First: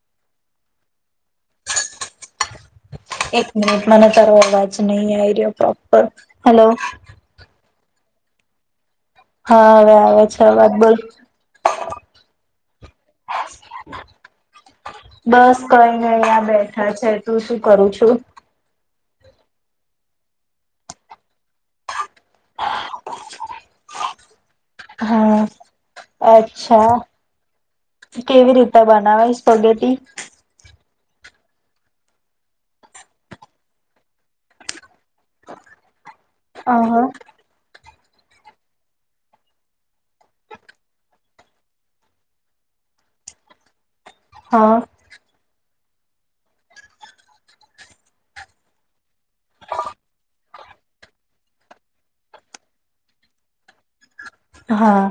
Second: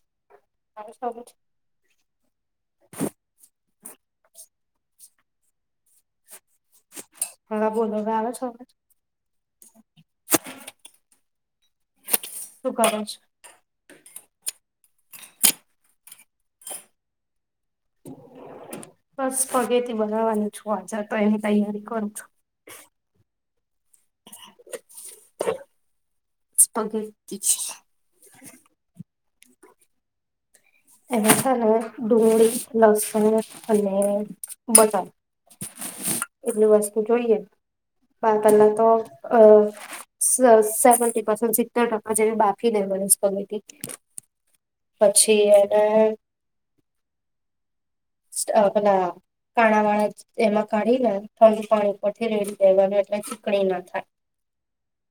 [inaudible] એક મિનિટ મને તારો અવાજ નહી આવી રહ્યો પ્ર હલો હા બોલો અવે આવે છે અવાજ હા અવે આવે છે વાત બોલ શું કરો છો બસ કઈ નય આ બેઠા છે તું શુ કરું છું. બસ પગેથી બનાવવાનું છું આ જે તો એની તૈયારી કરું છું. [inaudible] હા અચ્છા સ્પગેટી કેવી રીતે બનાવાય પગેટી એમાં છે ને ડુંગળી લસણ અને બટાકા એટલી વસ્તુ અહ જોઈએ. પા પહેલા તો અ સર સેવનટી પસેન્ટ સિત્તેર ટકા જે બાકી દેવાની સ્પગેટી હા પછી એમ એ અ પેલા કાણાવાણા એમાં કાઢીને ઠંડુ પાણી ઉપરથી રેડી દેવાનું એટલે ચીકણી ના થાય હા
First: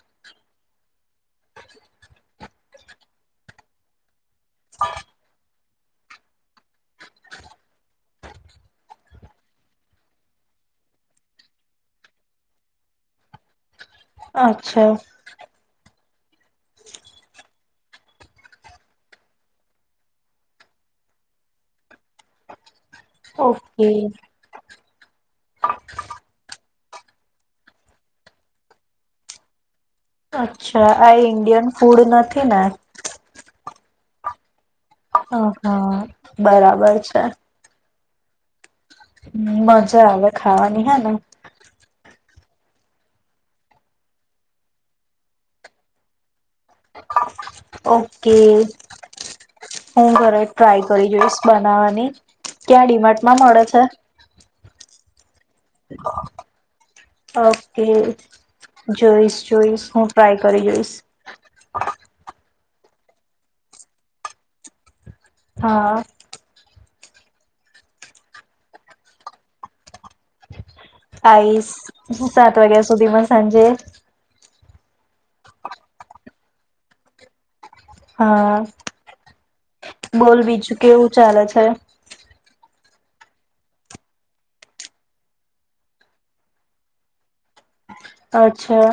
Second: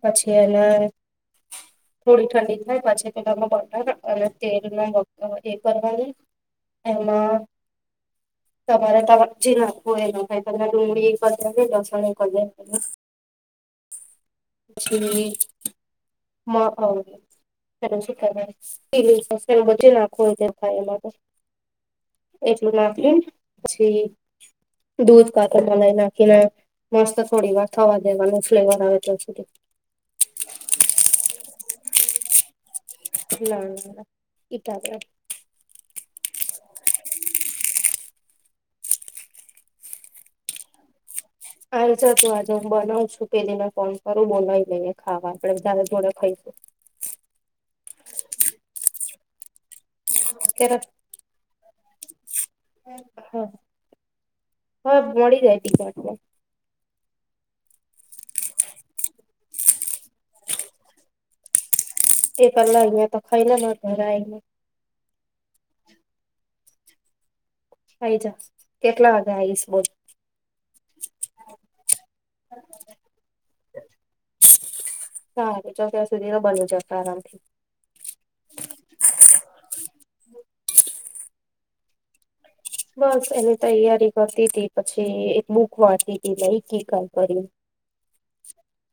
પછી એને થોડી ઠંડી થાય પછી પેલામાં બટાર અને તેલમાં વગાર એ કરવાની એમાં તમારે જી નાખવુ હોય એ નાખાય જેમાં ડુંગળી [unintelligible] અચ્છા પછી નાખો હોય થાય એમાં. એટલું ના. ઓકે. દૂધ કાતા મ લઈ નાખીને મસ્ત થોડી વાર થવા દેવાનું ફ્લેવર આવે ત્યાં સુધી. અચ્છા આ ઇન્ડિયન ફૂડ નથી ને ના ના એટાર. હ હા બરાબર છે. હ મજા આવે ખાવાની હેને. હ જ તું આજે હું બનાવ છું પેલી ને ફોન કરું બોલા લઈને ખાવા આપડે જારે જોડે ખાઈશું. ઓકે. હું ઘરે ત્યારે ટ્રાય કરી જોઈશ બનાવવાની. ક્યાં ડીમાટ માં હા મળે છે. હા મળી જાય. [inaudible] ઓકે જોઈશ જોઈસ હું ટ્રાય કરી જોઈશ. એ પલા અયાંતો ખાય લે માર ઘર આયને હા. થાઈ જ કેટલા વાગે આવીશ બોલ આઈશ સાત વાગ્યા સુધીમાં સાંજે સારું જો ત્યાં સુધી તો બની જશે આરામથી. હા બોલ બીજું કેવું ચાલે છે. બસ એને તૈયારી કરતી તી પછી એક બૂક વાચી તી લઈ કી કરી. અચ્છા.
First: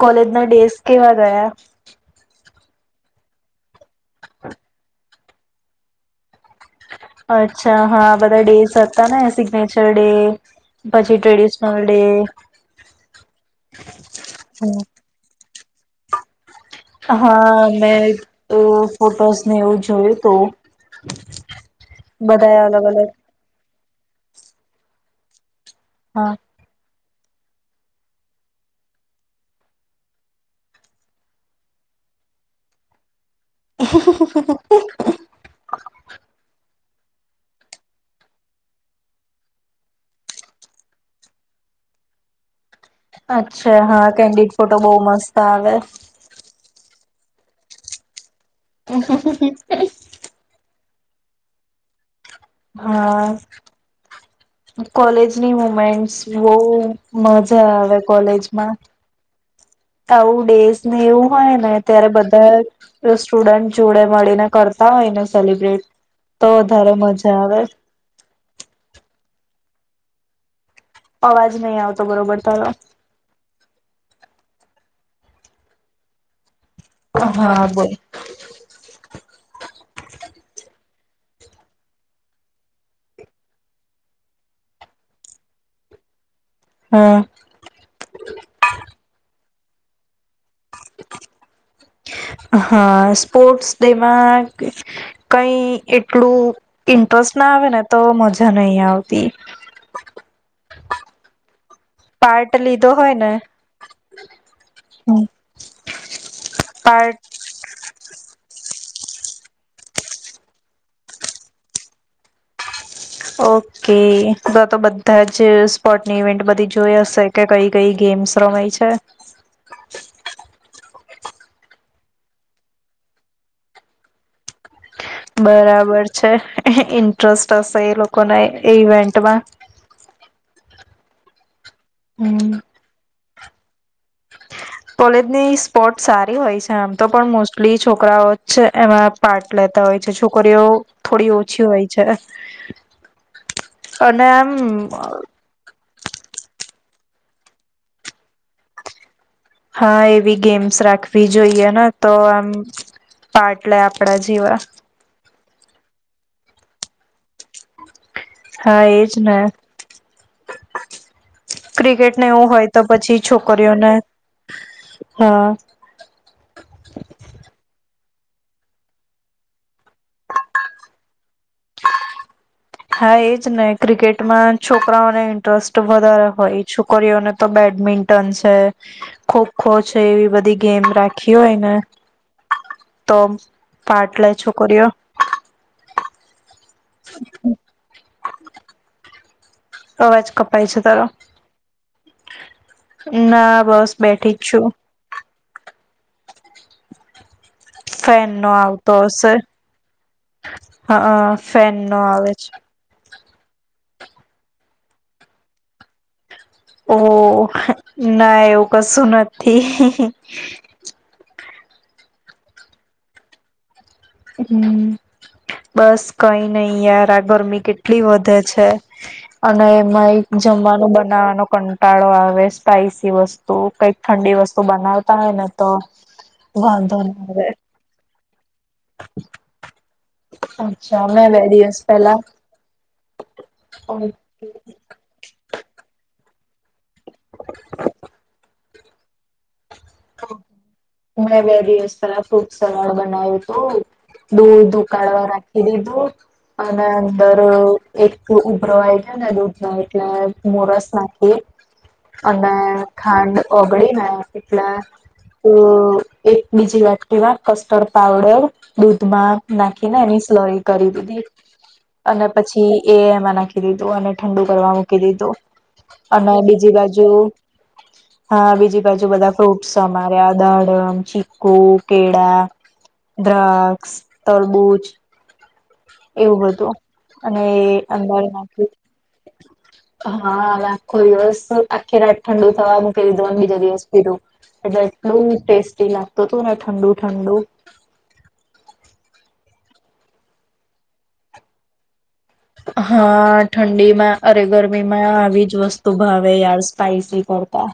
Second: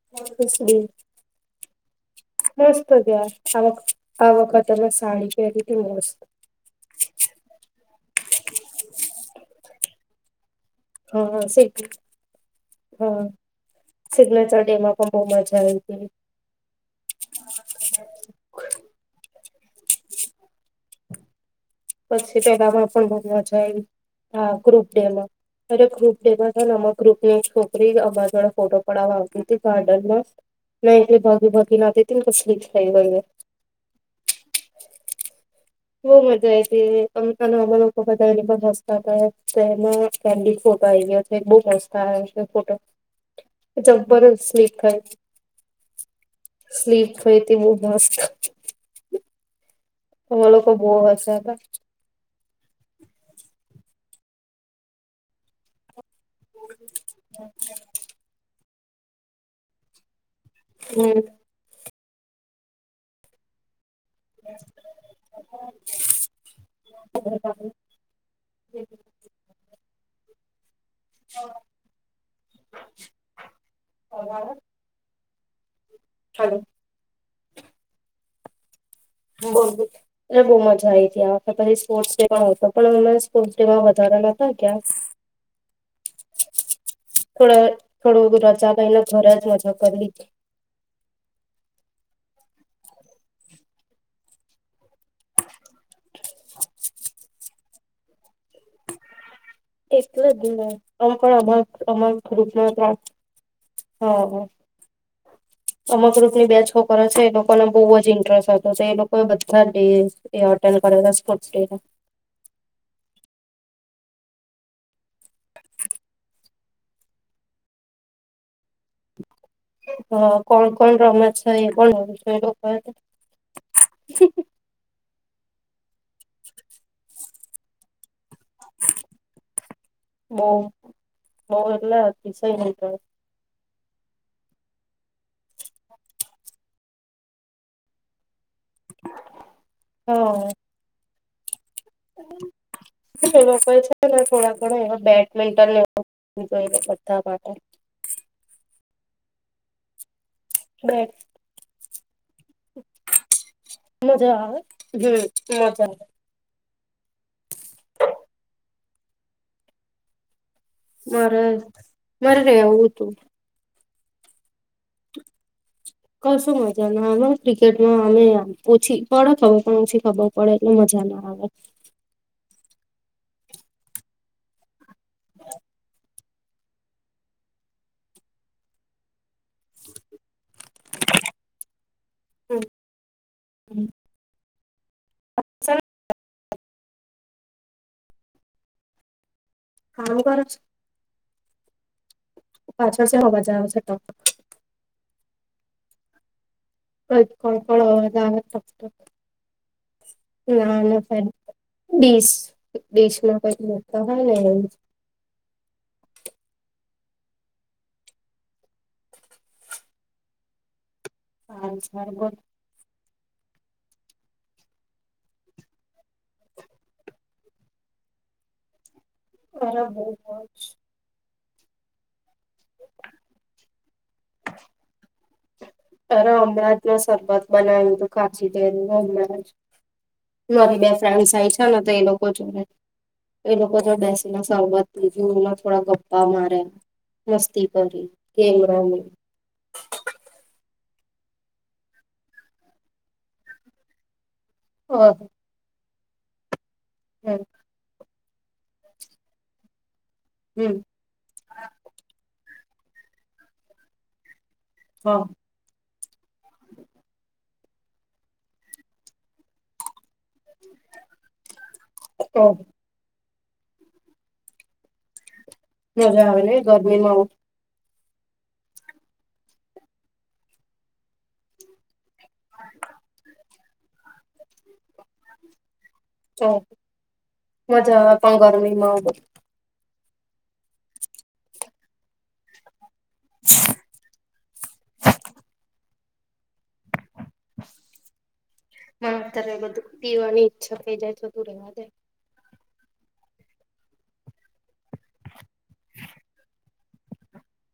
કોલેજના ડેઝ કેવા ગયા મસ્ત ગયા આ આ વખતેમાં સાડી પહેરી હતી મસ્ત. અચ્છા હા બધા ડેઝ હતા ને સિગ્નેચર ડે. હ પછી સગ ટ્રેડિશનલ ડે હ સિગ્નેચર ડેમાં પણ બહુ મજા. થ છે. હા મે ફોટોઝ. ને એવું જોયું તો. પછી ગામાં પણ બહુ મજા આવી. હા ગ્રુપ ડેમાં. અરે ગ્રુપ હા ડે [unintelligible] નમક. ગ્રુપ ની છોકરી અમારા આગળ ફોટો પડાવવાતી હતી ગાર્ડન માં ને ભાગી ભાગી ના હતી ને કશલીક થઈ ગઈ. [inaudible] બો મજા આવી હતી અને અમે લોકો બધાતા હસતા [unintelligible] અચ્છા હા જબરજસ્ત કેન્ડિટ સ્લીપ ફોટો બો થઈ મસ્ત આવે. સ્લીપ થઈ હતી બહુ મસ્ત. [inaudible] તો લોકો બહ હશે. હા કોલેજની મુમેન્ટ્સ. બહ મજા આવે કોલેજમાં. કઉ ડેઝ ને એવું હતા હોય ને ત્યારે બધા સ્ટુડન્ટ જોડે મળીને કરતા હોય ને સેલિબ્રેટ, તો વધારે મજા આવે. [inaudible] અવાજ નહી આવતો બરોબર તારો. હલો. હા બોલ. ત્યાં પછ સ્પોર્ટ્સ ડે પણ હોતો પણ અમે સ્પોર્ટ્સ ડે માં વધારા નતા ગયા હમ થોડ થોડું રજા કઈ ના ઘર જ કરી લીધ હા સ્પોર્ટ્સ ડેમાં કઈ એટલું ઇન્ટરેસ્ટ ના આવે ને તો મજા નહી આવતી. એટલે જ ને [unintelligible] અમક ગ્રુપ ના, હ પાર્ટ લીધો હોય ને અમક ગ્રુપ ના બે છોકરા પાર્ટ છે એ લોકોને બહુ જ ઇન્ટરેસ્ટ હતો. તો એ લોકો બધા ટે [unintelligible] સ્પોર્ટ ડે ના ઓકે તો તો બ બધાજ સ્પોર્ટ ની વેન્ટ બધી જોઈ હશે કે કઈ કઈ ગેમ્સ રમાય છે. હા કોણ? કોણ કોણ રામે છે [unintelligible] બરાબર છે ઇન્ટરેસ્ટ હશે એ લોકો કોના એ ઇવેન્ટમાં. મોરલા હમ [unintelligible] કોલેજની સ્પોટ સારી હોય છે આમ તો પણ મોસ્ટલી છોકરાઓ એમાં પાર્ટ લેતા હોય છે હા છોકરીઓ થોડીઓ એ લોકોઈ છે અને આમ થોડા ઘણ એ બેડમિન્ટનને જો બધા માટે. હા એવી ગેમ્સ રાખવી જોઈ એ તો આમ પાટ લે આપણા મજા જીવા આવે હમ મજા [inaudible] હા એજ ના. મારે ક્રિકેટને મારે એવું હોય તો રહેવું હતું પછી છોકરીઓને હા. કશું મજા ના આવે ક્રિકેટમાં અમે ઓછી પડે ખબર પણ ઓછી ખબર પડે એટલે મજા ના આવે. હા એજ ને ક્રિકેટમાં છોક છોકરાઓને ઇન્ટરેસ્ટ વધારે. હો છોકરીઓને તો બેડમિન્ટન છે, ખોખો છે એવી બધી ગેમ રાખી હોયને તો પાટલે છો કરયો. [inaudible] કામ અવાજ કરો કપાય છે તારો. પાછળ છે અવાજ ના આવે છે બસ બેઠી જ છું. અ ફેન નો આવતો હશે. ના હા ના ફેન નો આવે ડીશ છે. [inaudible] ઓ ના એવું કશું નથી. [inaudible] હમ્મ બસ કઈ નઈ યાર આ ગરમી કેટલી વધે છે. અને અરે બહુ એમાં એક જ જમવાનું બનાવાનો કંટાળો આવે સ્પાઈસી વસ્તુ કઈક ઠંડી વસ્તુ બનાવતા હોય ને તો અરે હમણાં જ વાંધો ના આવે સરબત બનાવ્યું તું ખા [inaudible] મારી બે અચ્છા ફ્રેન્ડસ મેં બે થાય છે દિવસ ને તે પહેલા લોકો જોડે એ લોકો જોડ બેસીને [inaudible] થોડા ગપ્પા માાર્યા. મસ્તી કરી કે હમ. [inaudible] મેં બે દિવસ પેલા ફ્રૂટ સલાડ બનાવ્યું તું. દૂધ અહ ઉકાળવા રાખી દીધું. અને અંદર હમ્મ એક તો ઉભરો આઈ ગયો એ દૂધનો [inaudible] હમ્મ મોરસ નાખી અને ખાંડ ઓગળી ને લા હા [inaudible] એક બીજી વાત કેવા. કસ્ટર્ડ પાવડર દૂધમાં નાખીને એની સ્લોઈ કરી દીધી અને ઓહ પછી એ એમાં નાખી. મૂકી દીધું અને ઠંડુ કરવા મૂકી દીધું. મજા અને આવે ને બીજી બાજુ ગરમીમાં આવું હા બીજી બાજુ બધા. ફ્રૂટ્સ અમારે આદાડમ ચીકુ. કેડા દ્રક. તરબૂજ. એવું ઓહ બધું અને મજા આવે અંદર પણ ગરમીમાં આવું બધું નાખિયું હા આખો દિવસ આખી રાત ઠંડુ થવાનું. કરી દીધો બીજા દિવસ પીધું એટલે એટલું ટેસ્ટી ના. તો તું ને ઠંડુ ઠંડુ. અત્યારે બધું પીવાની ઈચ્છા થઈ જાય તો તું રે વા દે. હા ઠંડીમાં અરે ગરમીમાં આવી જ વસ્તુ ભાવે યાર સ્પાઈસી કરતા.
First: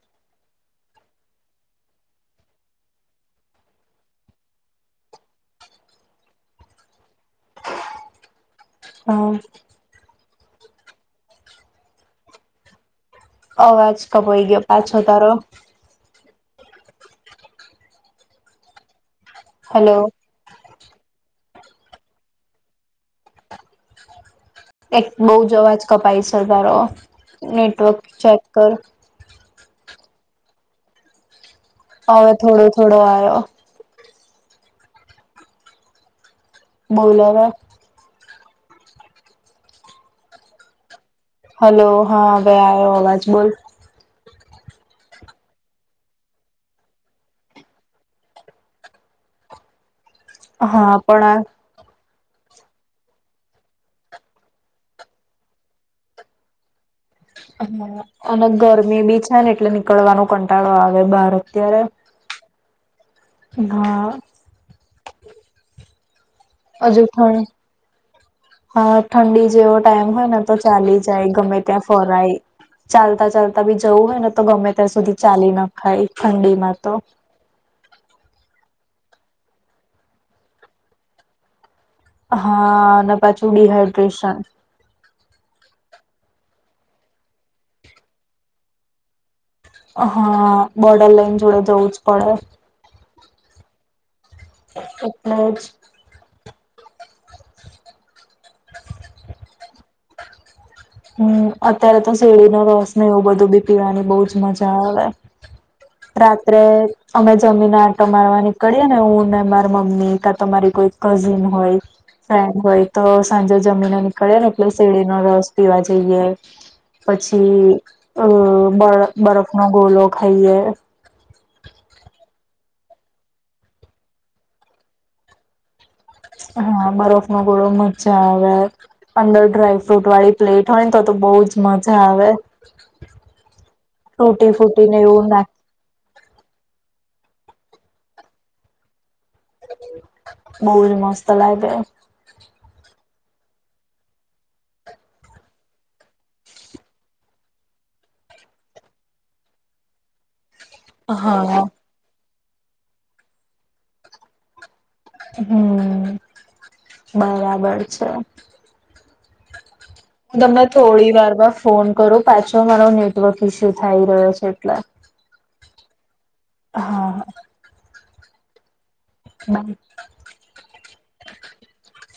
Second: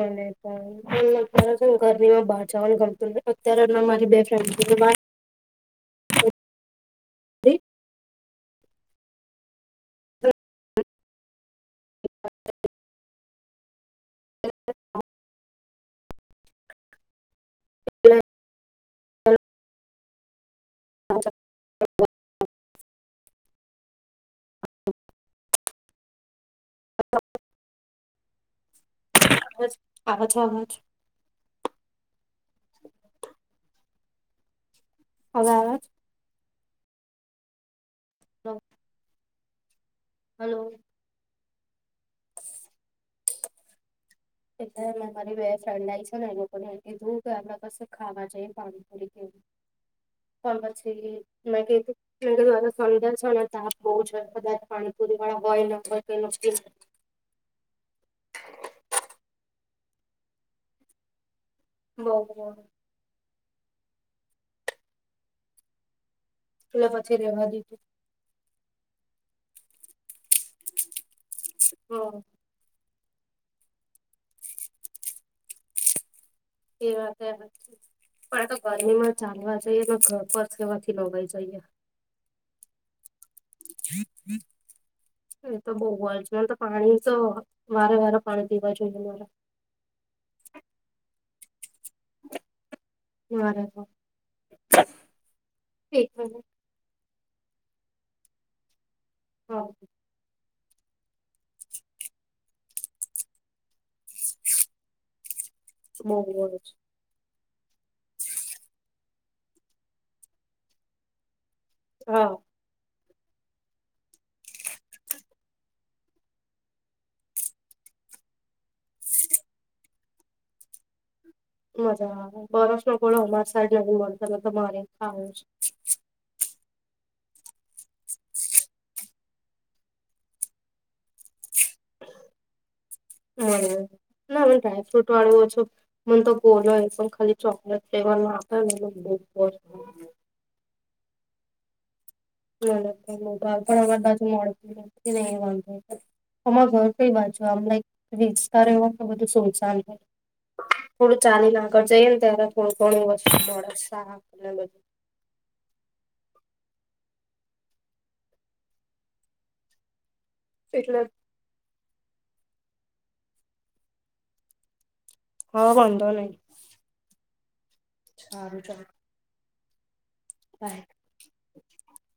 મને પણ અત્યારે ઘરમાં બહાર જવાનું ગમતું નથી અતિયારે મારી બેન ફ્રેન્ડ નીકળી હા [inaudible] અવાજ. કપાઈ ગયો પાછો તરો [inaudible] હલો. [inaudible] એક બહ જ અવાજ કપાય છે તારો નેટવર્ક ચેક કર. અજ આવાજ અવાજ. હ. થોડો થોડો આવ્યો. હવે આવે બોલાવા. નવ. હલો. હલો હા હવે આવ્યો અવાજ બોલ. એટલે મારી બે ફ્રેન્ડ આ આવી છે ને એ લોકોને એ કીધું કે આપણે કસે ખાવા જઈએ પાણીપુરી કે. તો હા પાછી પણ આ મેં કીધું [unintelligible] ને તાપ બહ છે કદાચ પાણીપુરી વાળા હોયર કઈ નકકી હ અને ગરમી બી છે ને એટલે નીકળવાનો કંટાળો આવે બહાર. બહ. ઘા. એટલે હજુ પછી ઠંડ રેવા દીધું હા ઠંડી. જેવો ટાઈમ હોય ને. તો ચાલી જાય ગમે ત્યાં હમ્મ ફરાય. ચાલતા ચાલતા બી જવું હોય ને તો ગમે ત્યાં સુધી ચાલી નાખાય. એ [unintelligible] ગરમી માં ચાલવા જઈએ ઘ પરસેવાથી નવાય જાઇયે હા અને પાછું ડીહાઈડ્રેશન. એ તો બઉ ઓર્જનલ તો પાણી તો વારે વારે પાણી પીવા જોઈએ મારે. હા બોટલ લઈને જોડે જાઉં બરાબર. બધા એજ એક મિનિટ હા. હમ્મ અત્યારે તો શેડીનો રસ ને એવું બધું બી પીવાની બહુ જ મજા આવે. બહુ રાત્રે જ અમે જમીને આટ મારવા નીકળી ને હું ને માર મમ્મી કા તમારી કોઈ કઝિન હોય હા ફ્રેન્ડ હોય. તો સાંજે જમીન નીકળીએ ને એટલે સેડીનો રસ પીવા જઈએ પછી અ બ બરફનો ગોલો ખાઈએ મજા આવે બરફ નો ગોળો અમાર સાઈડ નથી મળતો નહતો મારે ખાવું છ હા બરફ નો ગોળો મજા આવે અંદર ડ્રાયફ્રુટ વાળી પ્લેટ હોય ને તો તો બહુજ મજા આવે. હમ્મ ના તૂટી મને ફૂટીને ડ્રાયફ્રુટ એવું વાળું નાખ ઓ છું મન તો ગોળો એ પણ ખાલી ચોકલેટ ફ્લેવર ના આવે [unintelligible] બહુ જ મસ્ત [unintelligible] [unintelligible] પણ અમારી બાજુ મોડુ વાંધ અમારો ઘર કઈ બાજુ આમ વિસ્તાર એવો બધું સુનસાન હ થોડું ચાલી ને હા આગળ જઈએ ને ત્યારે કોણ કોણ વસ્તુ મળે શાક હમ્મ બરાબર છે. તમને એટલે થોડી વાર મા ફોન કરો પાછો મારો નેટવર્ક ઈસુ થઈ રહ્યો છે એટલે હા વાંધો નહી હા. સારું ચાલું. [inaudible] [inaudible]